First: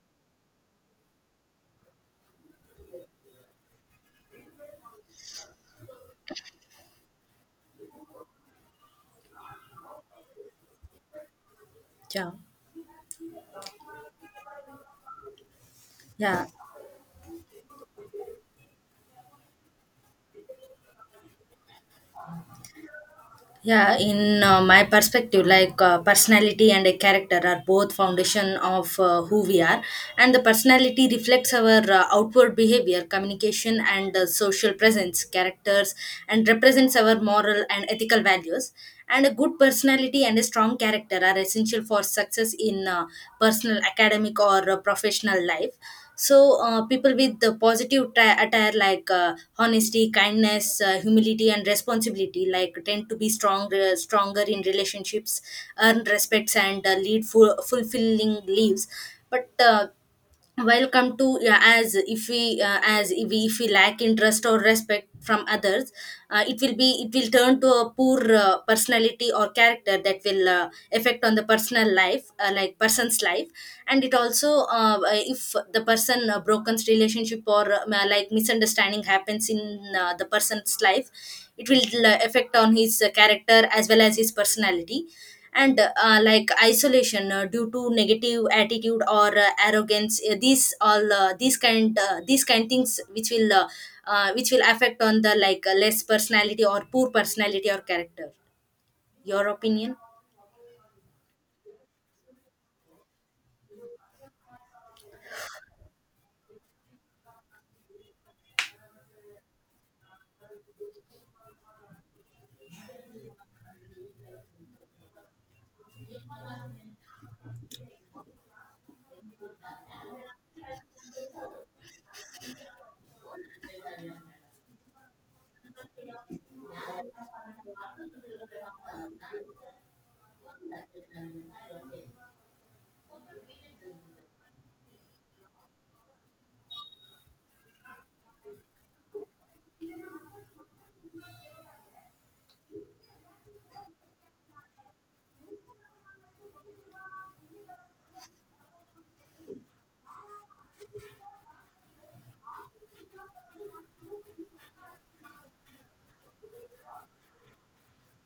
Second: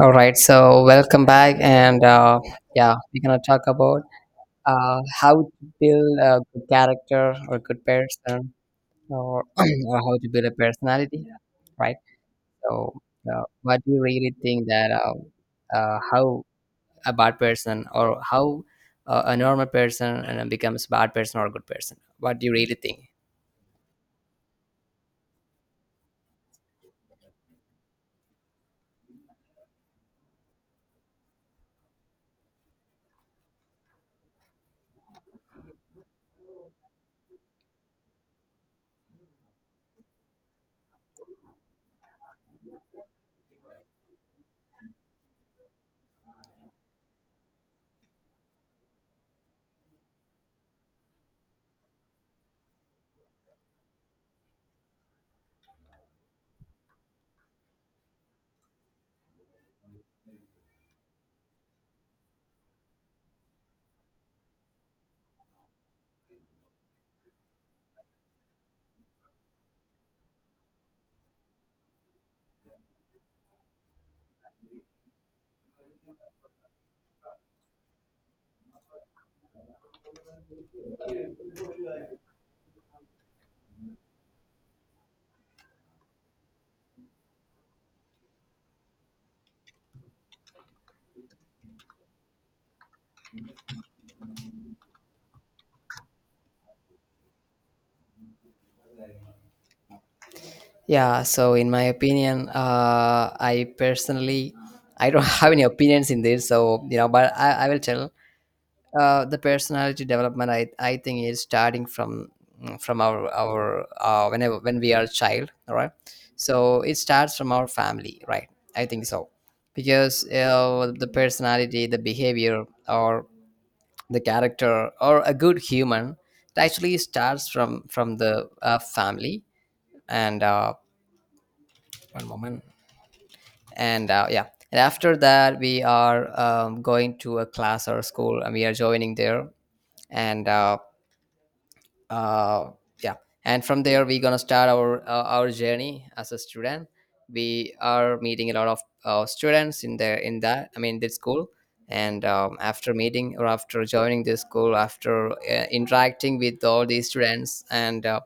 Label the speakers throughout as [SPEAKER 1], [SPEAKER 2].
[SPEAKER 1] All right, so welcome back, and yeah, we're gonna talk about how to build a good character or good person, or or how to build a personality, right?
[SPEAKER 2] Yeah,
[SPEAKER 1] So, what do you really think that how
[SPEAKER 2] yeah,
[SPEAKER 1] a bad person or how a normal person and then becomes a bad person or a good person? What do you really think?
[SPEAKER 2] yeah. In my perspective, like personality and a character are both foundation of who we are, and the personality reflects our outward behavior, communication, and social presence, characters, and represents our moral and ethical values. And a good personality and a strong character are essential for success in personal, academic, or professional life. So people with the positive attire, like honesty, kindness, humility, and responsibility, like tend to be stronger in relationships, earn respects, and lead full fulfilling lives. But welcome to, yeah, as if we if we lack interest or respect from others, it will turn to a poor personality or character that will affect on the personal life, like person's life. And it also, if the person broken's relationship, or like misunderstanding happens in the person's life, it will affect on his character as well as his personality. And like isolation due to negative attitude, or arrogance, these kind things which will affect on the, like, less personality or poor personality or character. Your opinion?
[SPEAKER 1] Yeah, so in my opinion, I personally I don't have any opinions in this, so but I will tell the personality development I think is starting from our whenever when we are a child, all right. So it starts from our family, right? I think so. Because the personality, the behavior, or the character, or a good human, it actually starts from the family. And one moment. And yeah, and after that we are going to a class or a school and we are joining there. And uh, uh, yeah, and from there we're gonna start our journey as a student. We are meeting a lot of students in there, in that I mean this school. And after meeting or after joining this school, after interacting with all these students and uh,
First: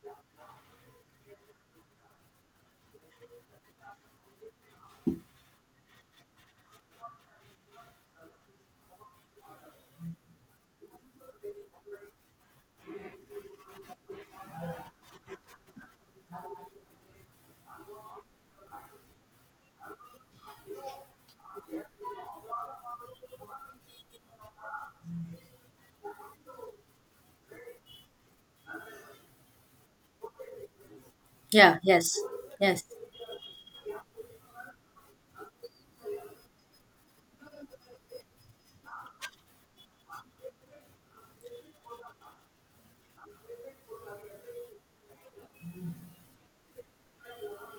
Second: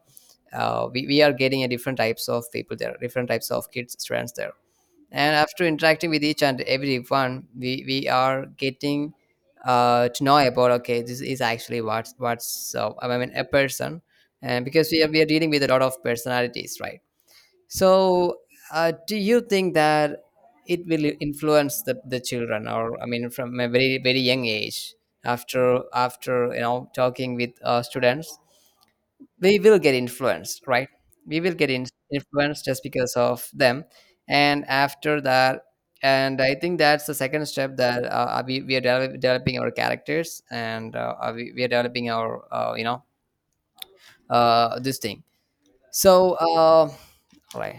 [SPEAKER 1] uh, we, we are getting a different types of people there, different types of kids, students there. And after interacting with each and every one, we are getting to know about, okay, this is actually what's I mean a person. And because we are dealing with a lot of personalities, right? So, do you think that it will influence the children, or I mean, from a very very young age, after talking with students, we will get influenced, right? we will get
[SPEAKER 2] Yeah.
[SPEAKER 1] in-
[SPEAKER 2] Yes.
[SPEAKER 1] Influenced just
[SPEAKER 2] Yes.
[SPEAKER 1] because of them. And after that, and I think that's the second step, that developing our characters, and we are developing our, this thing. So, right.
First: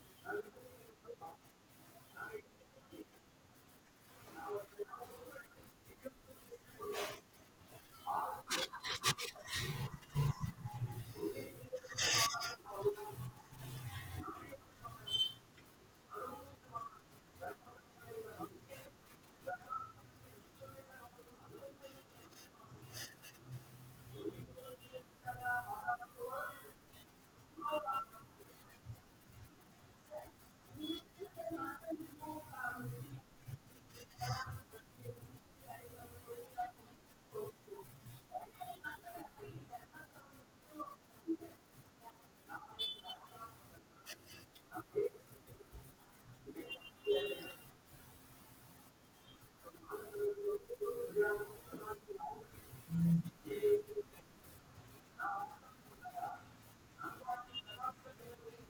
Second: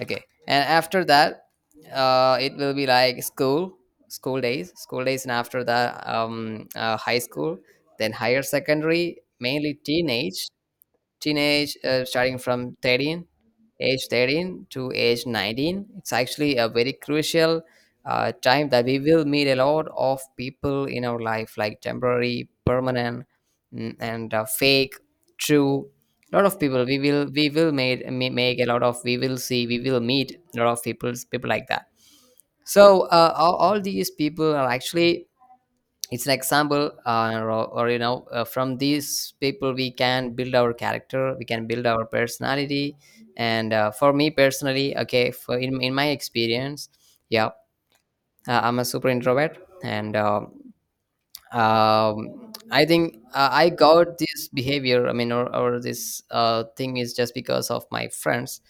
[SPEAKER 1] Okay. And after that, it will be like school, school days, and after that, high school, then higher secondary, mainly teenage. Teenage, starting from 13. Age 13 to age 19, it's actually a very crucial time that we will meet a lot of people in our life, like temporary, permanent, and fake, true. A lot of people we will, make a lot of, we will see, we will meet a lot of people, people like that. So all these people are actually, it's an example, or, you know from these people we can build our character, we can build our personality. And for me personally, okay, in my experience, yeah, I'm a super introvert. And I think I got this behavior. I mean, or this thing is just because of my friends,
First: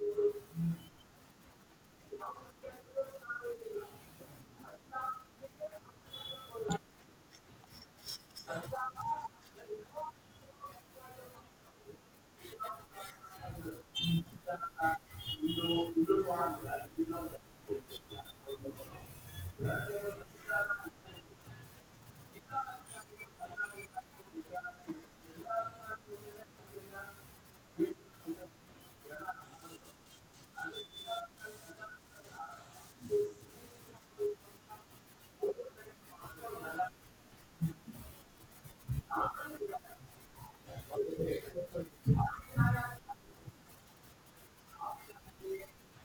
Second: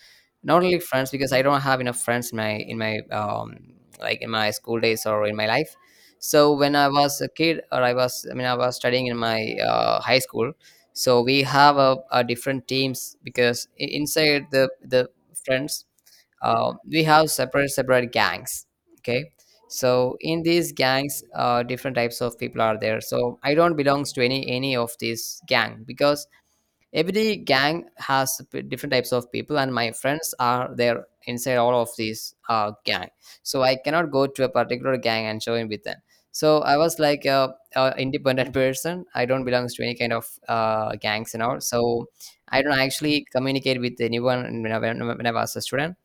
[SPEAKER 1] not only friends, because I don't have enough friends in my in my, like in my school days or in my life. So when I was a kid, or I was, I mean, I was studying in my high school. So we have a different teams, because inside the friends, we have separate gangs. Okay, so in these gangs, different types of people are there. So I don't belongs to any of these gang, because every gang has different types of people, and my friends are there inside all of these gang. So I cannot go to a particular gang and join with them. So I was like a independent person. I don't belongs to any kind of gangs and all. So I don't actually communicate with anyone when when I was a student.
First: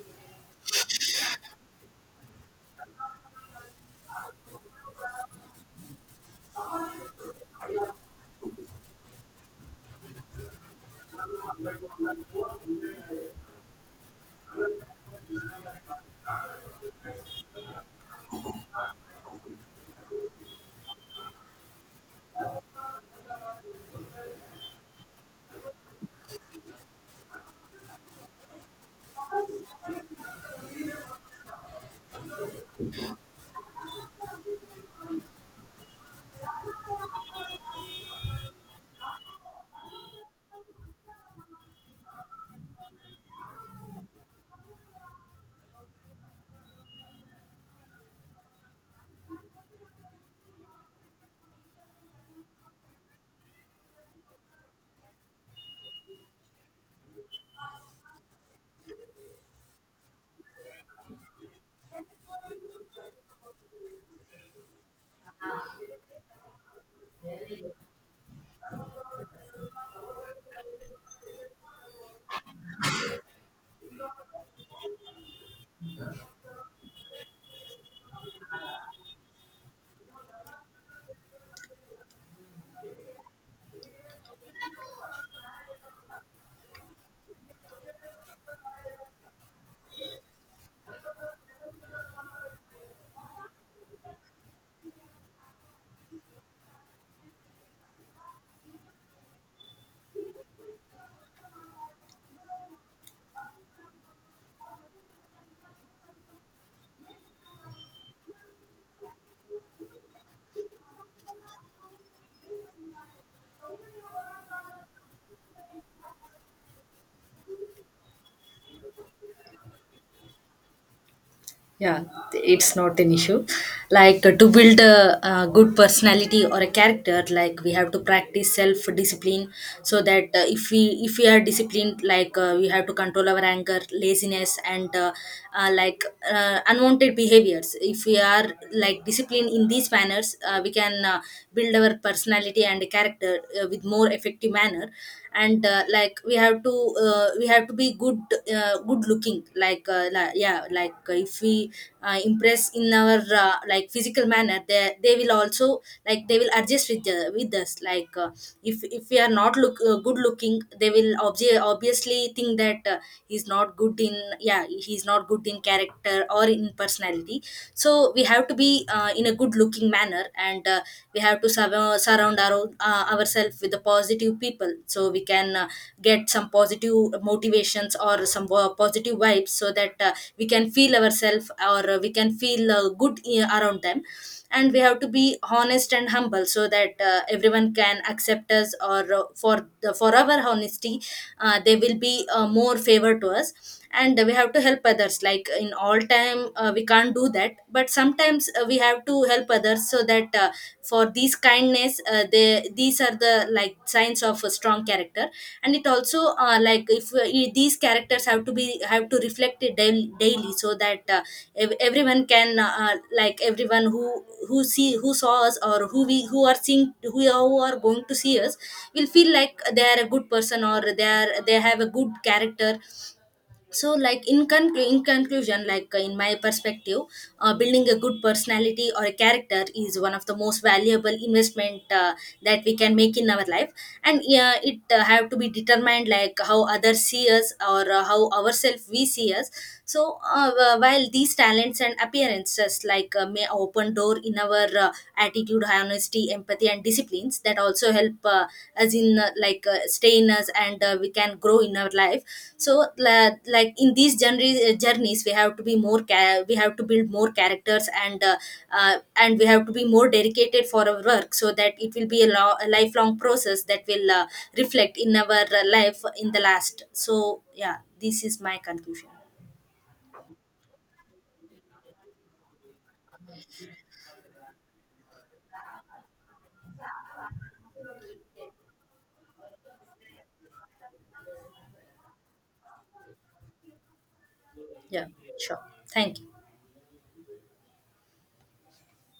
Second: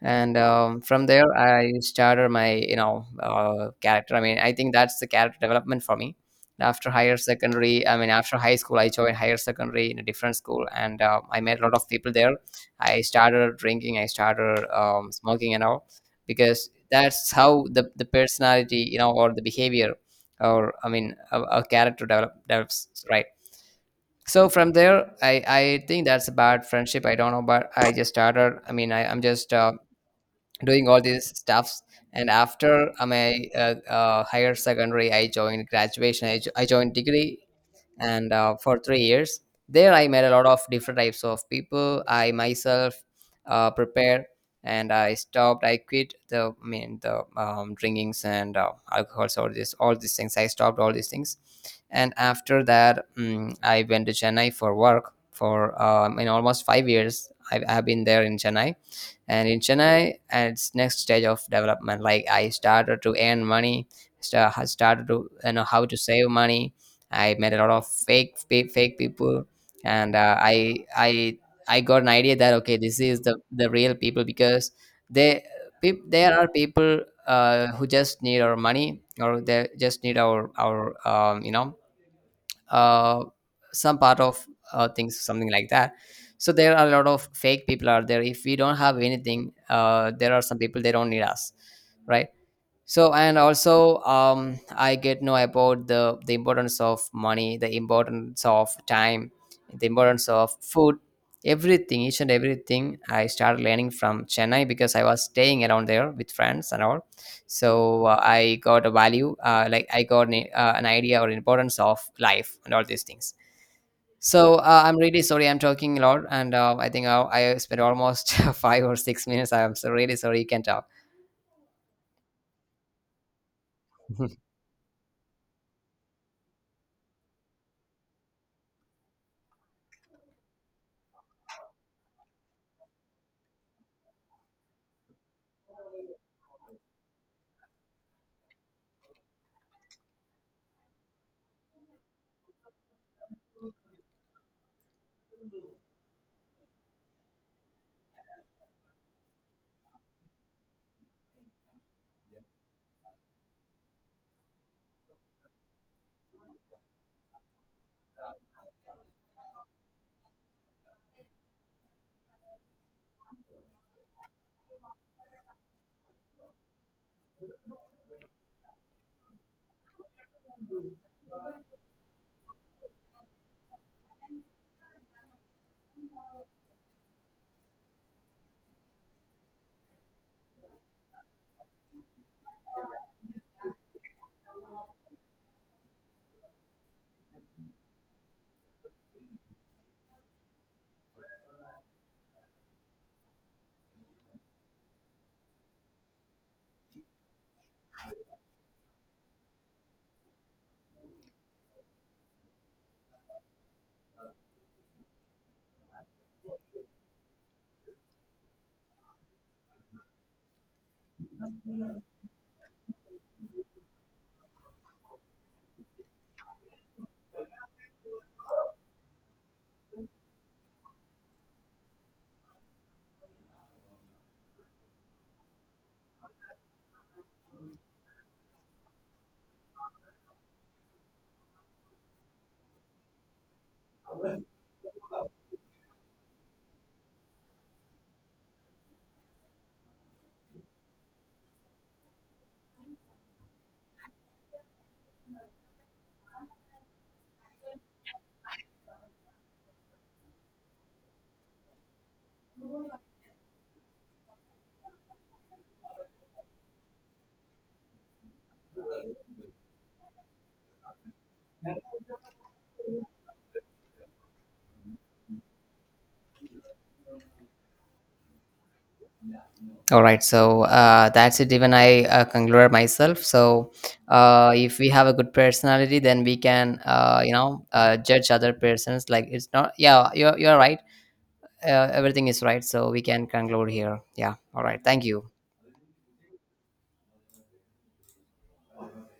[SPEAKER 1] And from there I started my, you know, character. I mean, I think that's the character development for me. After higher secondary, I mean after high school, I joined higher secondary in a different school, and I met a lot of people there. I started drinking, I started smoking and all, because that's how the personality, you know, or the behavior, or I mean a, a character develops, right? So from there, I think that's a bad friendship. I don't know, but I just started. I mean, I'm just doing all these stuffs. And after my higher secondary, I joined graduation. I joined degree. And for 3 years there, I met a lot of different types of people. I myself prepared, and I quit the I mean the drinkings and alcohols. All this all these things, I stopped all these things. And after that, I went to Chennai for work for, in almost 5 years, I've been there in Chennai. And in Chennai, at its next stage of development, like, I started to earn money, started to, you know, how to save money. I met a lot of fake people, and I got an idea that, okay, this is the real people. Because they, peop there are people who just need our money, or they just need our, our uh, some part of things, something like that. So there are a lot of fake people out there. If we don't have anything, there are some people, they don't need us, right? So, and also, I get know about the importance of money, the importance of time, the importance of food, everything, each and everything I started learning from Chennai, because I was staying around there with friends and all. So, I got a value, like I got an idea or importance of life and all these things. So, I'm really sorry, I'm talking a lot, and I think I spent almost 5 or 6 minutes. I'm so really sorry, you can talk.
[SPEAKER 2] Yeah, it's not an issue. Like to build a good personality or a character, like we have to practice self-discipline, so that if we are disciplined, like we have to control our anger, laziness, and like unwanted behaviors. If we are like disciplined in these manners, we can build our personality and character with more effective manner. And like we have to be good, good looking, like yeah, like if we impress in our like physical manner, they will also, like, they will adjust with us, like if we are not look good looking, they will obviously think that he's not good in, yeah, he's not good in character or in personality. So we have to be in a good looking manner. And we have to surround ourselves with the positive people, so we can get some positive motivations or some positive vibes, so that we can feel ourselves, or we can feel, good around them. And we have to be honest and humble so that everyone can accept us, or for for our honesty, they will be more favor to us. And we have to help others, like, in all time we can't do that, but sometimes we have to help others, so that for these kindness, they these are the, like, signs of a strong character. And it also, like, if these characters have to be, have to reflect it daily, daily, so that everyone can like, everyone who saw us, or who are seeing, who are going to see us, will feel like they are a good person, or they are, they have a good character. So like, in conclusion, like in my perspective, building a good personality or a character is one of the most valuable investment that we can make in our life. And it have to be determined, like, how others see us, or how ourselves we see us. So while these talents and appearances, like may open door in our attitude, honesty, empathy, and disciplines, that also help us in, like, stay in us, and we can grow in our life. So like in these journeys we have to be we have to build more characters, and we have to be more dedicated for our work, so that it will be a, a lifelong process that will reflect in our life in the last. So yeah, this is my conclusion.
[SPEAKER 1] All right, so that's it. Even I concluded myself. So, if we have a good personality, then we can, judge other persons. Like, it's not. Yeah, you're right. Everything is right. So we can conclude here. Yeah. All right. Thank
[SPEAKER 2] Yeah.
[SPEAKER 1] you.
[SPEAKER 2] Sure. Thank you.